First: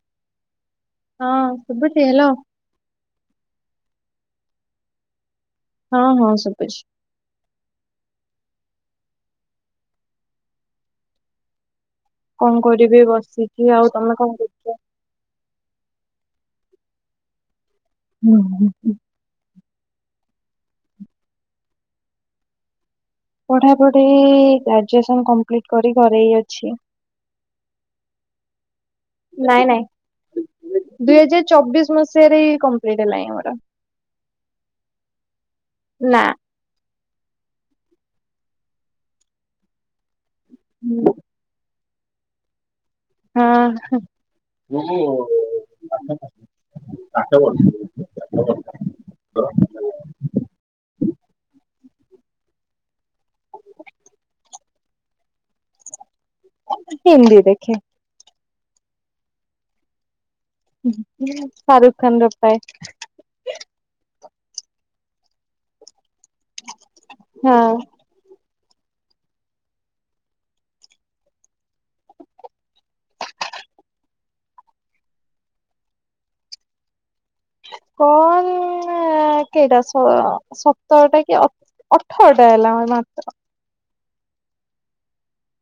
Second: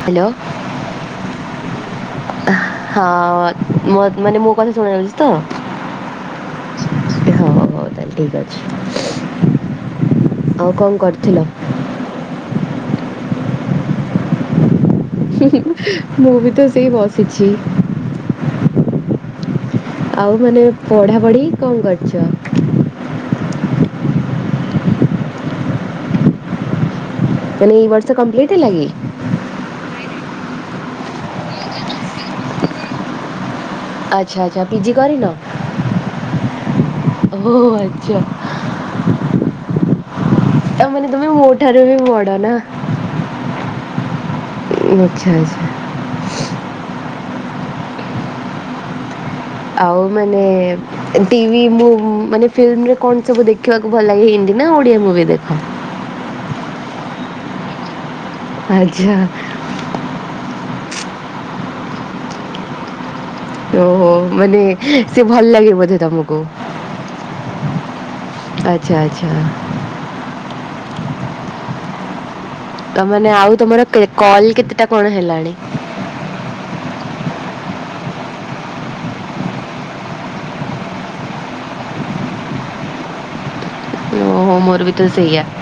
Hello ହଁ ଶୁଭୁଛି hello ହଁ, ମୋର୍ ମାନେ ମୋ କଥା ଶୁଣା ଜାଉଛିତ? ହଁ ହଁ ସୁବୁଛି ହଉ ତାହେଲେ ଠିକ୍ ଆଉ କ କରିଥିଲ? କ କରିବି ଏଇ ବସିଛି, ଆଉ ତମେ କ କରୁଛ? ହୁଁ ହୁଁ ହୁଁ ମୁଁ ବି ତ ସେଇ ବସିଛି। ହୁଁ ହୁଁ ହୁଁ। ଆଉ ମାନେ ପଢ଼ାପଢ଼ି କ କରିଛ? ପଢ଼ାପଢ଼ି ଗ୍ରାଜୁଏସନ କମ୍ପ୍ଲିଟ କରି ଘରେଇ ଅଛି। ମାନେ ଏଇ ବର୍ଷ କମ୍ପ୍ଲିଟ ହେଲା କିି? ନାଇଁ ନାଇଁ ଦୁଇ ହଜାର ଚବିଶ୍ ମସିହାରେ କମ୍ପ୍ଲିଟ ହେଲାଣି ମୋର ଆଚ୍ଛା ଆଚ୍ଛା ପିଜି କରିନ? ନା। ଓହୋ ଆଚ୍ଛା। ତା ମାନେ ତମେ ମୋଠାରୁ ବି ବଡ଼ ନା? ଆଚ୍ଛା ଆଚ୍ଛା। ହଁ! [unintelligible] ଆଉ ମାନେ ଟି ଟିଭି ମୁଁ ମାନେ ଫିଲ୍ମରେ କଣ ସବୁ ଦେଖିବାକୁ ଭଲ ଲାଗେ ହେ? ନା ଓଡ଼ିଆ ମୁଭି ଦେଖୁ? ହିନ୍ଦୀ ଦେଖେ। ଆଚ୍ଛା। ଶାରୁଖ୍ ଖାନ୍ ର ପ୍ରାଏ। ଓହୋ ମାନେ ସେ ଭଲ ଲାଗେ ବୋଧେ ତମକୁ ଆଚ୍ଛା ଆଚ୍ଛା। ତ ମାନେ ଆଉ ତମର କେ କଲ୍ କେତେଟା କଣ ହେଲାଣି? କଣ? କେଇଟା ସତରଟା କି ଅଠରଟା ହେଲା ମାତ୍ର। ଓହୋ ମୋର ବି ତ ସେଇଆ [inaudible]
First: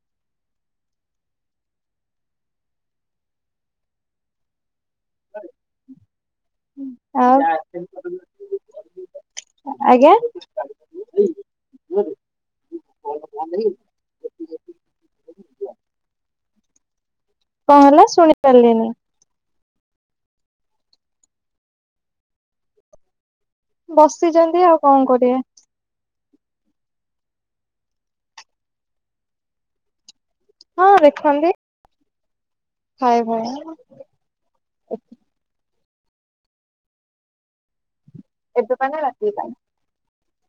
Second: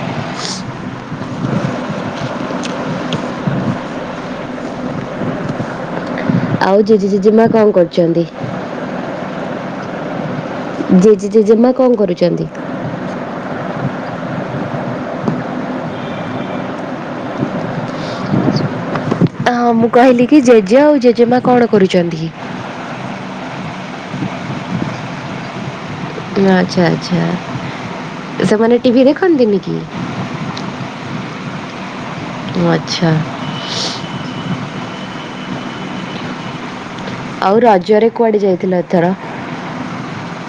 ଆଉ ଜେଜେ ଆଉ ଜେଜେମା କଣ କରୁଛନ୍ତି ଆଜ୍ଞା! ଜେ ଜେ ଜେ ଜେମା କଣ କରୁଛନ୍ତି? [inaudible] କଣ ହେଲା ଶୁଣି ପାରିଲିନି! ହଁ ମୁଁ କହିଲି କି ଜେଜେ ଆଉ ଜେଜେମା କଣ କରୁଛନ୍ତି? ବସିଛନ୍ତି ଆଉ କଣ କରିବେ। ଆଚ୍ଛା ଆଚ୍ଛା ସେମାନେ ଟିଭି ଦେଖନ୍ତିନି କିି? ହଁ ଦେଖାନ୍ତି ଓ ଆଚ୍ଛା। [inaudible] ଆଉ ରଜରେ କୁଆଡ଼େ ଏବେ ଯାଇଥିଲ ପାଇଁ ନା ଏଥର? ରାତି ପାଇଁ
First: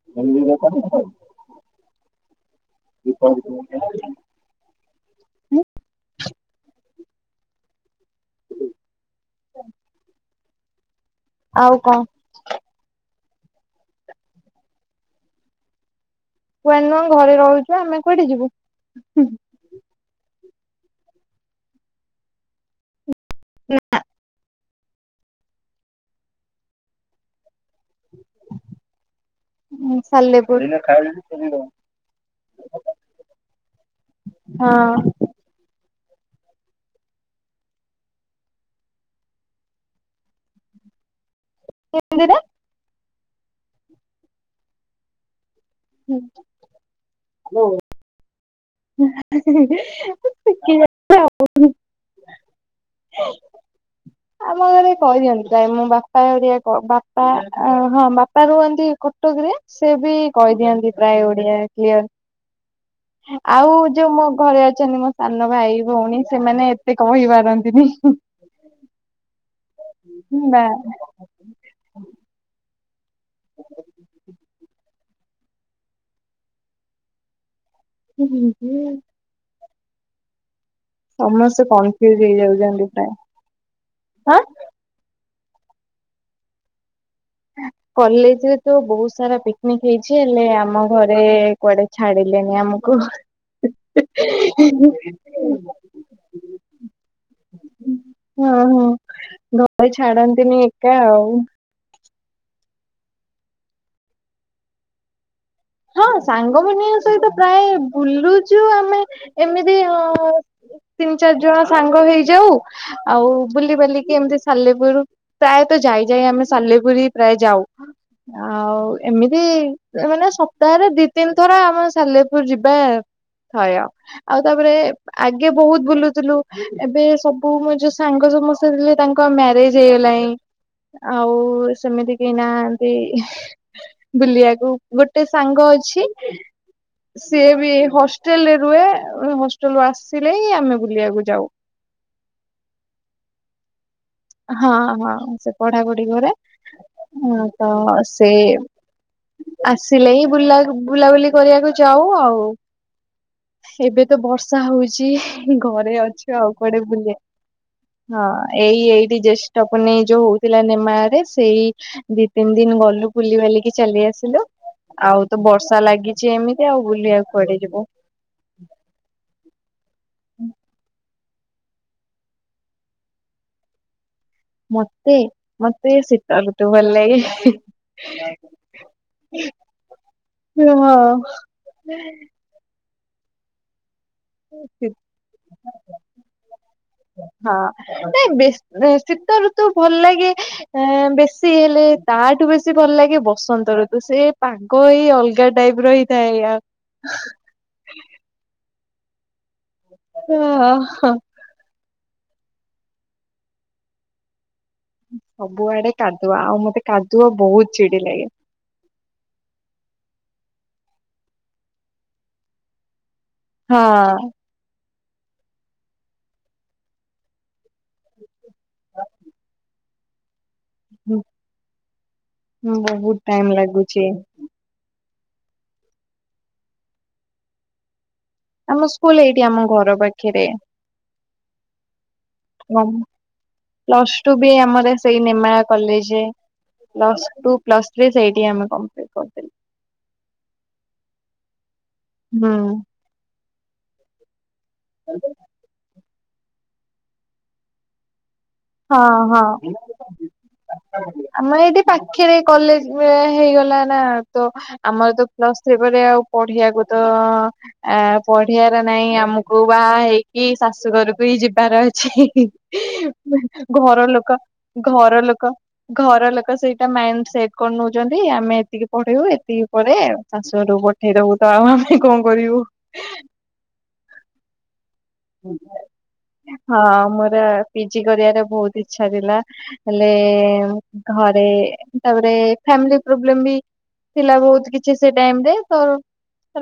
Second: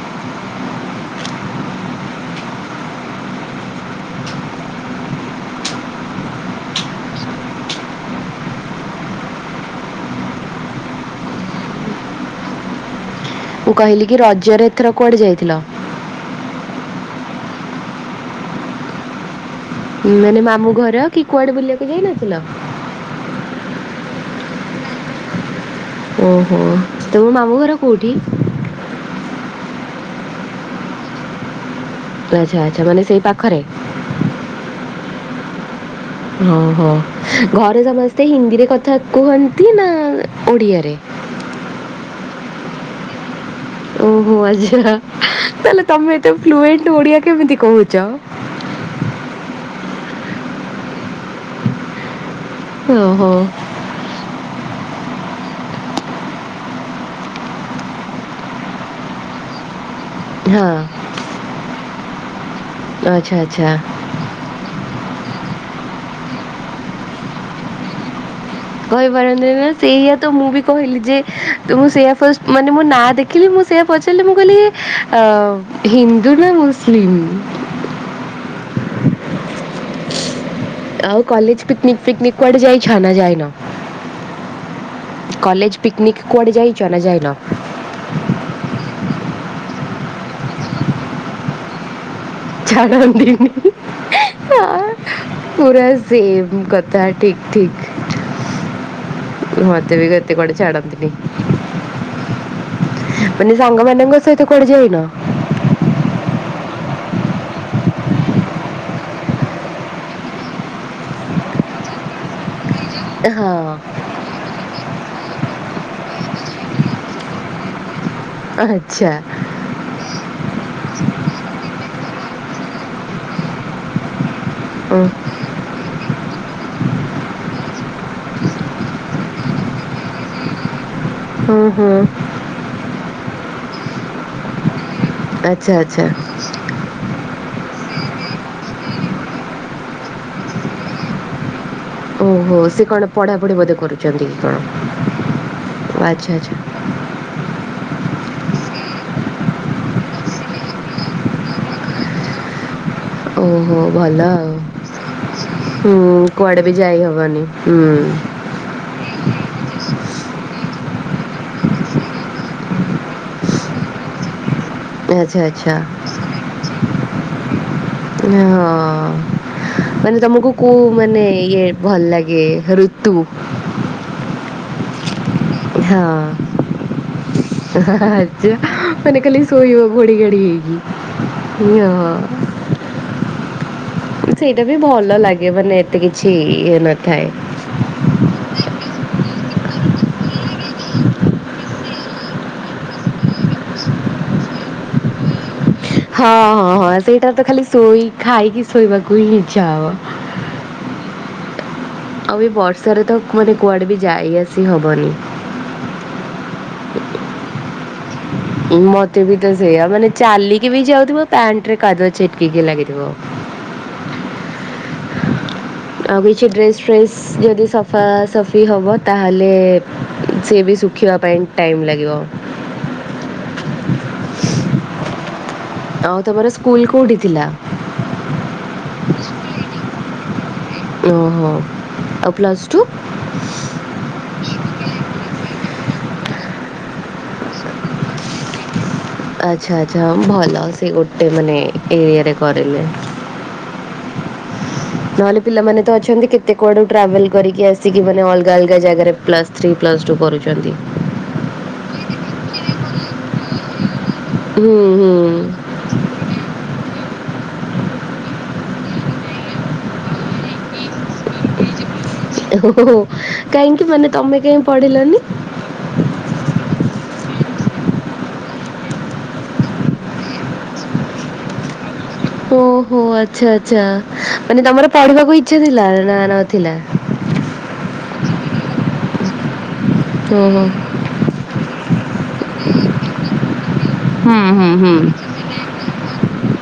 [inaudible] [inaudible] [inaudible] ଆଉ କଣ? ମୁଁ କହିଲି କି ରଜରେ ଏଥର କୁଆଡ଼େ ଯାଇଥିଲ? କୁଆଡ଼େ ନୁହଁ ଘରେ ରହୁଛୁ ଆମେ କୁଆଡେ ଯିବୁ ହୁଁ [unintelligible] ଘର କି କୁଆଡ଼େ ବୁଲିବାକୁ ଯାଇନଥିଲ? ନାଁ ଓହୋ ତମ ମାମୁଁ ଘର କୋଉଠି? ହଁ ସାଲେପୁର [unintelligible] ଆଚ୍ଛା ଆଚ୍ଛା ମାନେ ସେଇ ପାଖରେ ହଁ ହ ଘରେ ସମସ୍ତେ ହିନ୍ଦୀରେ କଥା କୁହନ୍ତି ନା ଓଡ଼ିଆରେ [unintelligible] ହିନ୍ଦୀରେ ଓହୋ ଆଚ୍ଛା ତାହଲେ ତମେ ଏତେ ଫ୍ଲୁଏଣ୍ଟ ଓଡ଼ିଆ କେମିତି କହୁଛ? [unintelligible] ମୁଁ ଶିଖିଯାଇଛି ଭାବୁଛି ଓ ହୋ ଆମ ଘରେ କହିଦିଅନ୍ତି ଯାଇ ମୋ ବାପା ଏଆ ବାପା ହଁ ବାପା ରୁହନ୍ତି କଟକରେ ସେ ବି ହଁ କହିଦିଅନ୍ତି ପ୍ରାୟ ଓଡ଼ିଆ କ୍ଲିୟର ଆଚ୍ଛା ଆଚ୍ଛା ଆଉ ଯୋଉ ମୋ ଘରେ ଅଛନ୍ତି ମୋ ସାନ ଭାଇ ଭଉଣୀ ସେମାନେ ଏତେ କହି ପାରନ୍ତିନି ହିଁ କହିପାରନ୍ତି ନା ସେଇଆ ତ ମୁଁ ବି ବା କହିଲି ଯେ ମୁଁ ସେଇଆ ଫାଷ୍ଟ ମାନେ ମୋ ନା ଦେଖି ଦେଖିଲି ମୁଁ ସେଇଆ ପଚାରିଲି ମୁଁ କହିଲି ହିନ୍ଦୁ ନା ମୁସଲିମ [inaudible] ଆଉ ସମସ୍ତେ କଲେଜ ପିକନିକ୍ କନଫ୍ୟୁଜ ଫିକନିକ୍ କୁଆଡ଼େ ହେଇଯାଉଛନ୍ତି ଯାଇଛ ନା ପ୍ରାୟ ଯାଇନ? ହଁ କଲେଜ ପିକନିକ୍ କୁଆଡ଼େ ଯାଇଚ ନା ଯାଇନ? କଲେଜରେ ତ ବହୁତ ସାରା ପିକନିକ୍ ହେଇଛି ହେଲେ ଆମ ଘରେ କୁଆଡ଼େ ଛାଡ଼ ଛାଡ଼ନ୍ତିିନି ଆ ପୁରା ସେମ୍ କଥା ଠିକ୍ ଠିକ୍ ହଁ ହଁ ମୋତେ ବି କେତେ କୁଆଡ଼େ ଛାଡନ୍ତିନି ଏକା ଛାଡନ୍ତିନି ଆଉ ମାନେ ସାଙ୍ଗମାନଙ୍କ ସହିତ କୁଆଡ଼େ ଯାଇନ? ହଁ ସାଙ୍ଗମାନଙ୍କ ସହିତ ପ୍ରାୟ ବୁଲୁଛୁ ଆମେ ଏମିତି ହଁ ତିନି ଚାରି ଜଣ ସାଙ୍ଗ ହେଇଯାଉ ଆଉ ହଁ ବୁଲି ବାଲିିକି ଏମିତି ସାଲେପୁର ପ୍ରାୟତ ଯାଇ ଯାଇ ଆମେ ସାଲେପୁର ହିଁ ପ୍ରାୟ ଯାଉ ଆଉ ଆଚ୍ଛା ଏମିତି ମାନେ ସପ୍ତାହରେ ଦି ତିନିଥର ଆମ ସାଲେପୁର ଯିବା ଥୟ ଆଉ ତାପରେ ଉଁ ଆଗେ ବହୁତ ବୁଲୁ ଥିଲୁ ଏବେ ସବୁ ମ ଯୋଉ ସାଙ୍ଗ ସମସ୍ତେ ଥିଲେ ତାଙ୍କ ମ୍ୟାରେଜ ହେଇଗଲାଣି। ଆଉ ସେମିତି କେହି ନାହାନ୍ତି ବୁଲିବାକୁ ଗୋଟେ ଗୋଟେ ସାଙ୍ଗ ଆଚ୍ଛା ଅଛି ଆଚ୍ଛା ସିଏ ବି ହଷ୍ଟେଲରେ ରୁହେ ହଷ୍ଟେଲ ରୁ ଆସିଲେ ହିଁ ଆମେ ବୁଲିବାକୁ ଯାଉ। ଓହୋ ସେ କଣ ପଢା ପଢି ବୋଧେ କରୁ ହଁ ହଁ ସେ ପଢାପଢି କରେ ଆଚ୍ଛା ଆଚ୍ଛା ତ ସେ ଆସିଲେ ହି ବୁଲା ବୁଲାବୁଲି କରିବାକୁ ଯାଉ ଆଉ ଓହୋ ଏବେ ଭଲ ତ ଆଉ। ବର୍ଷା ହଉଚି ଘରେ ହୁଁ ଅଛୁ ଆଉ ବି କୁଆଡେ ଯାଇ ବୁଲେ ହବନି ହୁଁ ହଁ ଏଇ ଏଇଠି ଜ୍ୟେଷ୍ଠ ପୁନେଇ ଯୋଉ ହଉଥିଲା ନେମା ରେ ସେଇ ଦି ତିନି ଦିନ ଗଲୁ ବୁଲି ବାଲିକି ଚାଲି ଆସିଲୁ। ହେଲୋ ଆଉ ଆଚ୍ଛା ତ ଆଚ୍ଛା ବର୍ଷା ଲାଗିଛି ଏମିତି ଆଉ ବୁଲିବାକୁୁ କୁଆଡେ ଯିବୁ ହଁ ମାନେ ତମକୁ କଉ ମାନେ ଇଏ ଭଲ ଲାଗେ ଋତୁ ମୋତେ ମୋତେ ହଁ ଶୀତ ଋତୁ ଭଲ ଲାଗେ। ଆଚ୍ଛା ମାନେ ଖାଲି ଶୋଇବ ଘୋଡି ଘାଡି ହେଇକି। [unintelligible] [unintelligible] ସେଇଟା ବି ଭଲ ଲାଗେ ମାନେ ଏତେ କିଛି ଇଏ ନଥାଏ ହଁ ନାଇଁ ବେ ଶୀତ ଋତୁ ଭଲ ଲାଗେ ବେଶୀ ହେଲେ ତାଠୁ ବେଶୀ ଭଲ ଲାଗେ ବସନ୍ତ ଋ ତୁ ସେ ପାଗ ଏଇ ଅଲଗା ଟାଇପ ର ହେଇଥାଏ ହଁ ଆଉ। ହଁ ହଁ ସେଇଟା ତ ଖାଲି ଶୋଇ ଖାଇକି ଶୋଇବାକୁ ହିଁ ଇଚ୍ଛା ହବ। ଆ ହା। ଆଉ ଏ ବର୍ଷାରେ ତ ମାନେ କୁଆଡେ ବି ଯାଇ ଆସି ହବନି। ସବୁଆଡେ କାଦୁଆ ଆଉ ମତେ କାଦୁଅ ବହୁତ ଚିଡି ଲାଗେ। ମତେ ବି ତ ସେଇଆ ମାନେ ଚାଲିକି ବି ଯାଉଥିବ ପ୍ୟାଣ୍ଟ ରେ କାଦୁଆ ଛିଟିକିକି ଲାଗିଥିବ। ହଁ। ଆଉ କିଛି ଡ୍ରେସ୍ ଫ୍ରେସ୍ ଯଦି ସଫାସଫି ହେବ ତାହେଲେ ସେ ବି ଶୁଖିବା ପାଇଁ ଟାଇମ୍ ଲାଗିବ। ହୁଁ ବହୁତୁ ଟାଇମ ଲାଗୁଛି। ଆଉ ତମର ସ୍କୁଲ କୋଉଠି ଥିଲା? ଆମ ସ୍କୁଲ ଏଇଠି ଆମ ଘର ପାଖରେ ଓହୋ ଆଉ ପ୍ଲସ୍ ଟୁ? ପ୍ଲସ ଟୁ ବି ଆମର ସେଇ ନିମାଳା କଲେଜରେ ପ୍ଲସ ଟୁ ପ୍ଲସ ଥ୍ରୀ ସେଇଠି ଆମେ କରୁ। ଆଚ୍ଛା ଆଛା ହଁ ଭଲ ସେ ଗୋଟେ ମାନେ ଏରିଆରେ ହୁଁ କରିଲେ। ନହେଲେ ପିଲାମାନେ ତ ଅଛନ୍ତି କେତେ କୁଆଡୁ ଟ୍ରାଭେଲ କରିକି ଆସିକି ମାନେ ଅ ଅଲଗା ଅଲଗା ହଁ ଜାଗାରେ ହଁ ପ୍ଲସ୍ ଥ୍ରୀ ପ୍ଲସ୍ ଟୁ କରୁଛନ୍ତି। ଖେରେ କଲେଜ ହେଇଗଲା ନା। ତ ହୁଁ ଆମର ହୁଁ ତ ପ୍ଲସ୍ ଥ୍ରୀ ପରେ ଆଉ ପଢିବାକୁ ତ ଅ ପଢିବାର ନାଇଁ ଆମକୁ ବାହା ହେଇକି ଶାଶୁଘରକୁ ହିଁ ଯିବାର ଅ ଛି ହିଁ ଓହୋ ହିଁ କାହିଁକି ଘର ମାନେ ଲୋକ ତମେ କାହିଁ ପଢିଲନି? ଘର ଲୋକ ଘର ଲୋକ ସେଇଟା ମାଇଣ୍ଡ ସେଟ୍ କରିନେଉଛନ୍ତି ଆମେ ଏତିକି ପଢ଼େଇବୁ ଏତିକି ଉପରେ ଶାଶୁଘରୁ କୁ ପଠେଇ ଦେବୁ ତ ଆ ଓହୋ ଆଚ୍ଛା ଆଚ୍ଛା ମାନେ ତମର ପଢିବାକୁ ଇଚ୍ଛା ଥିଲା ନା ନଥିଲା? ହଁ ମୋର ପିଜି କରିବାର ବହୁତୁ ଇଚ୍ଛା ଥିଲା ହେଲେ ଓହୋ ଘରେ ତାପରେ ଫାମିଲି ପ୍ରବ୍ଲେମ ବି ଥିଲା ହୁଁ ହୁଁ ବହୁତୁ ହୁଁ କିଛି ସେ ଟାଇମରେ ତ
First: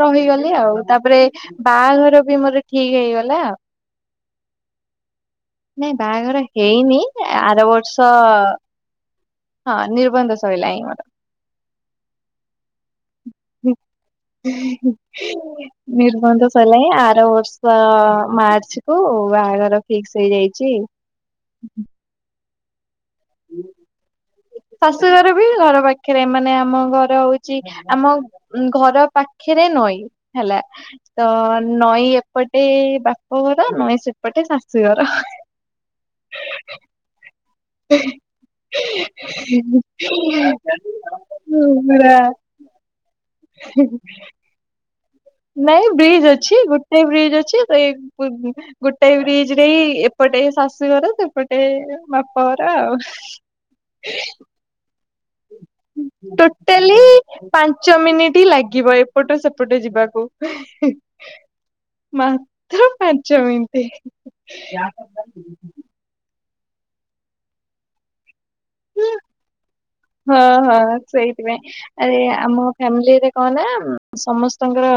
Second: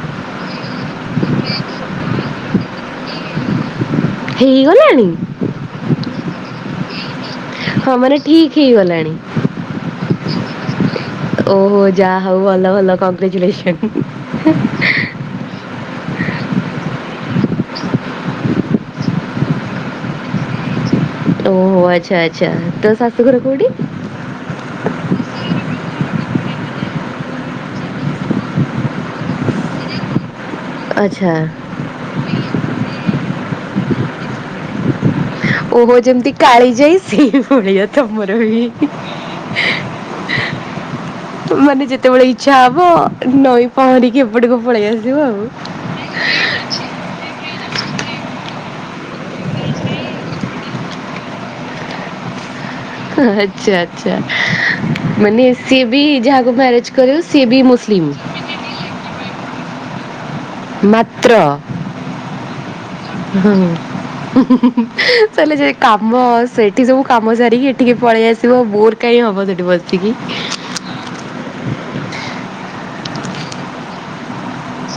ରହିଗଲି ଆଉ ତାପରେ ବାଆଘର ବି ମୋର ଠିକ ହେଇଗଲା। ହେଇଗଲାଣି। ନାଇଁ ବାହାଘର ହେଇନି ଆର ହଁ ବର୍ଷ ମାନେ ଠିକ୍ ଅ ହେଇଗଲାଣି। ହଁ ନିର୍ବନ୍ଧ ସଇଲାଇ ମୋର। ଓହୋ ଯାହା ହଉ ଭଲ ଭଲ କଂଗ୍ରେଚୁଲେସନ ନିର୍ବନ୍ଧ ସରିଲାଣି, ଆର ବର୍ଷ ମାର୍ଚ୍ଚ କୁ ବାହାଘର ଫିକ୍ସ ହେଇଯାଇଛି। ଓହୋ ଆଚ୍ଛା ଆଚ୍ଛା ତ ଶାଶୂଘର କୋଉଠି? ଶାଶୁଘର ବି ଘର ପାଖରେ ମାନେ ଆମ ଘର ହଉଛି ଆମ ଅ ଘର ପାଖରେ ନଈ। ହେଲା ତ ଆଚ୍ଛା ନଈ ଏପଟେ ବା ପ ଘର ନଈଁ ସେପଟେ ଶାଶୁଘର। ଓହୋ ଯେମିତି କାଳି ଯାଇ ସେଇ ଭଳିଆ ତମର ବି [inaudible] ମାନେ ହ ଯେତେବେଳେ ଇଚ୍ଛା ହବ ପୂରା। ନଈ ପହଁରିକି ଏପଟି ପଳେଇ ଆସିବ ଆଉ। ନାଇଁ ବ୍ରିଜ୍ ଅଛି ଗୋଟେ ବ୍ରିଜ୍ ଅଛି। ସେ ଗୋ ଗୋଟେଏ ବ୍ରିଜ ରେ ହି ଏପଟେ ଶାଶୁଘର ସେପଟେ ବାପଘର। ତ ଆଚ୍ଛା ଆଚ୍ଛା ଆଉ। ମାନେ ସିଏ ବି ଯାହାକୁ ମ୍ୟାରେଜ ଟୋଟାଲି କରିବ ସିଏ ବି ପାଞ୍ଚ ମୁସଲିମ୍। ମିନିଟ୍ ଲାଗିବ ଏପଟ ସେ ପଟେ ଯିବାକୁ। ମାତ୍ର। ମାତ୍ର ପାଞ୍ଚ ମିନିଟ୍। [unintelligible] କାମ। ସେଠି ସବୁ କାମ ସାରିକି ଏଠିକି ପଳେଇ ଆସିବ। ବୋର୍ କାହିଁ ହବ ସେଠି ବସ ହଁ ହଁ ସେଇଥିପାଇଁ, ଆରେ ଆମ ଫାମିଲିରେ କ ନା ସମସ୍ତଙ୍କର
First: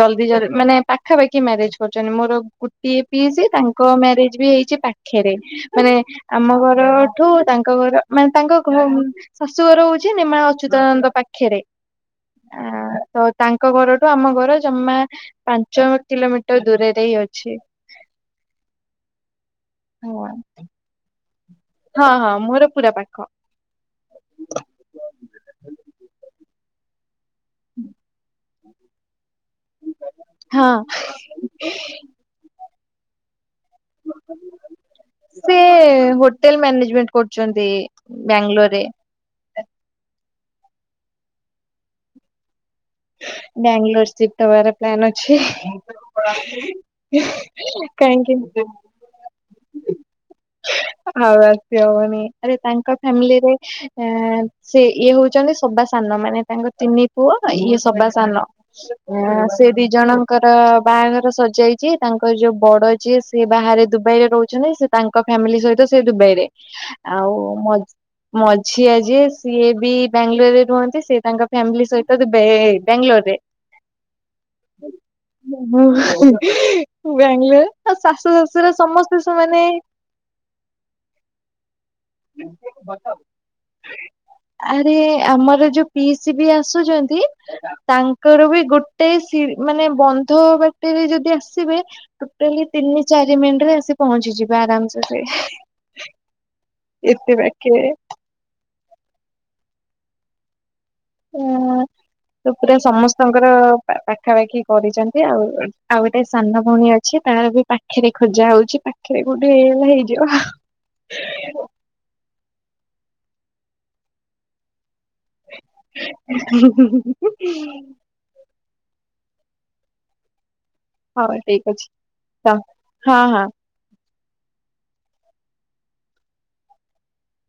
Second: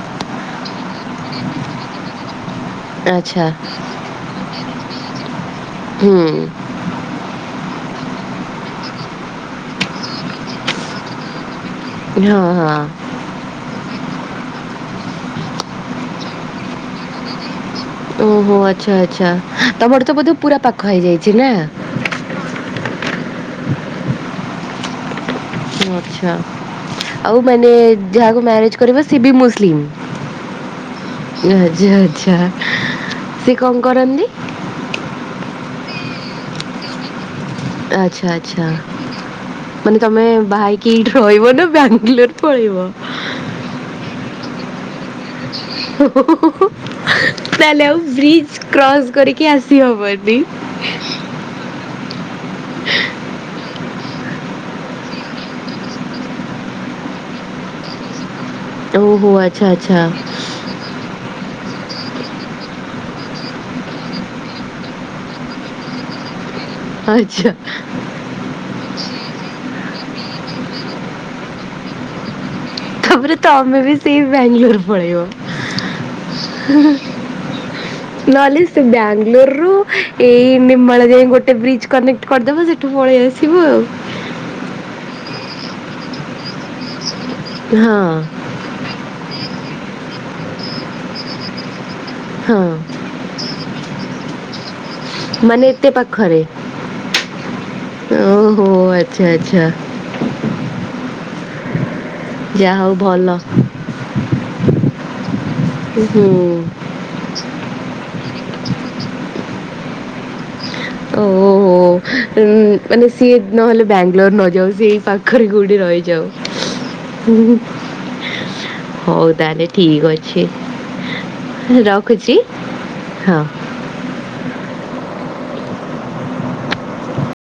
ଜଲଦି ଜଲି ମାନେ ପାଖାପାଖି ମ୍ୟାରେଜ କରୁଛନ୍ତି। ମୋର ଗୋଟିଏ ପିଇସି ଆଚ୍ଛା ତାଙ୍କ ମ୍ୟାରେଜ ବି ହେଇଛି ପାଖେରେ। ମାନେ ହୁଁ ଆମ ଘରଠୁ ତାଙ୍କ ଘର ମାନେ ତାଙ୍କ ଘ ର ଶାଶୁ ଘର ହଉଛି, ନେମାଳ ଅଚ୍ୟୁତାନନ୍ଦ ଙ୍କ ପାଖରେ ହଁ ହଁ। ଆ ତ ତାଙ୍କ ଘର ଆମ ଘର ଜମା ପାଞ୍ଚ ମ କିଲୋମିଟର ଦୂରରେ ହିଁ ଅଛି। ଓହୋ ଆଚ୍ଛା ଆଛା! ତମର ହଁ ତ ବୋଧେ ପୁରା ପାଖ ହେଇଯାଇଛି ନା? ହଁ ହଁ ମୋର ପୁରା ପାଖ। ଆଛା ଆଉ ମାନେ ଯାହାକୁ ମ୍ୟାରେଜ କରିବ ସେ ବି ମୁ ସିଲିମ୍ ହଁ ଯାହା ଯା ଯା କଣ କରନ୍ତି। ସେ ହୋଟେଲ ମାନେଜମେଣ୍ଟ କରୁଛନ୍ତି ଆଚ୍ଛା ଆଚ୍ଛା ବାଙ୍ଗଲୋରରେ। ମାନେ ତମେ ବାହେଇକି ଏଇଠି ରହିବ ନା ବାଙ୍ଗାଲୋର ପଳେଇବ? ବାଙ୍ଗଲୋର ସିପ୍ଟ ହବାର ପ୍ଲାନ୍ ଅଛି। ତାହେଲେ ଆଉ ବ୍ରିଜ କାହିଁକି କ୍ରସ କରିକି ଆସିହବନି। ଆଉ ଆସି ହବନି ଆରେ ତାଙ୍କ ଫାମିଲିରେ ଆ ସେ ଇଏ ହଉଛନ୍ତି ସବାସାନ, ମାନେ ତାଙ୍କ ତିନି ପୁଅ ଇଏ ସବାସାନ। ଓହୋ ଆଚ୍ଛା ସେ ଦି ଆଚ୍ଛା ଜଣଙ୍କର ବାହାଘର ସରିଜାଇ ଚି ତାଙ୍କର ଯୋଉ ବଡ ଯିଏ ସେ ବାହାରେ ଦୁବାଇ ରେ ରହୁଛନ୍ତି। ସେ ତାଙ୍କ ଫ୍ୟାମିଲି ସହିତ ସେ ଦୁବାଇ ରେ ଆଉ ଆଚ୍ଛା ମ ମଝିଆ ଯିଏ ସିଏ ବି ବାଙ୍ଗାଲୋର ରେ ରୁହନ୍ତି। ସେ ତାଙ୍କ ଫ୍ୟାମିଲି ସହିତ ବେ ତାପରେ ତମେ ବି ସେଇ ବେଙ୍ଗଲୋର ପଳେଇବ। ମୁଁ ବାଙ୍ଗାଲୋର ଆଉ ଶାଶୁ [inaudible] ନହେଲେ ଶ୍ୱଶୁର ସେ ସମସ୍ତେ ସେମାନେ ବାଙ୍ଗଲୋରରୁ ଏଇ ନେମାଳ ଯାଏ ଗୋଟେ ବ୍ରିଜ କନେକ୍ଟ କରିଦବ। ସେଠୁ ପଳେଇ ଆସିବୁ ଆଉ। ଆରେ ଆମର ଯୋଉ ପିଇସୀ ବି ଆସୁଛନ୍ତି। ହଁ ତାଙ୍କର ବି ଗୋଟେ ସି ମାନେ ବନ୍ଧ ବାଟରେ ଯଦି ଆସିବେ। ଟୋଟାଲି ହଁ ତିନି ଚାରି ମିନିଟରେ ଆସ ପହଞ୍ଚିଯିବା ଆରାମସେ ସେ ମାନେ ଏତେ ପାଖରେ ଏତେ ପାଖରେ ଓ ଆଚ୍ଛା ଆଛା। ହୁଁ। ତ ପୁରା ଭଲ ସମସ୍ତଙ୍କର ପାଖାପାଖି କରିଛନ୍ତି ଆଉ। ଆଉ ଗୋଟେ ହୁଁ ସାନ ଭଉଣୀ ଅଛି ତାର ବି ପାଖରେ ଖୋଜା ହଉଛି। ପାଖରେ କୋଉଠି ହେଇଗଲେ ହେଇଯିବ ଓହୋ ଉ ମାନେ ସିଏ ନହେଲେ ବାଙ୍ଗଲୋର ନ ଯାଉ ସେ ପାଖରେ କଉଠି ରହିଯାଉ ହଉ ତାହେଲେ ଠିକ ଅଛି। ହଉ ଠିକ ଅଛି ରଖୁଛି ତ ହଁ।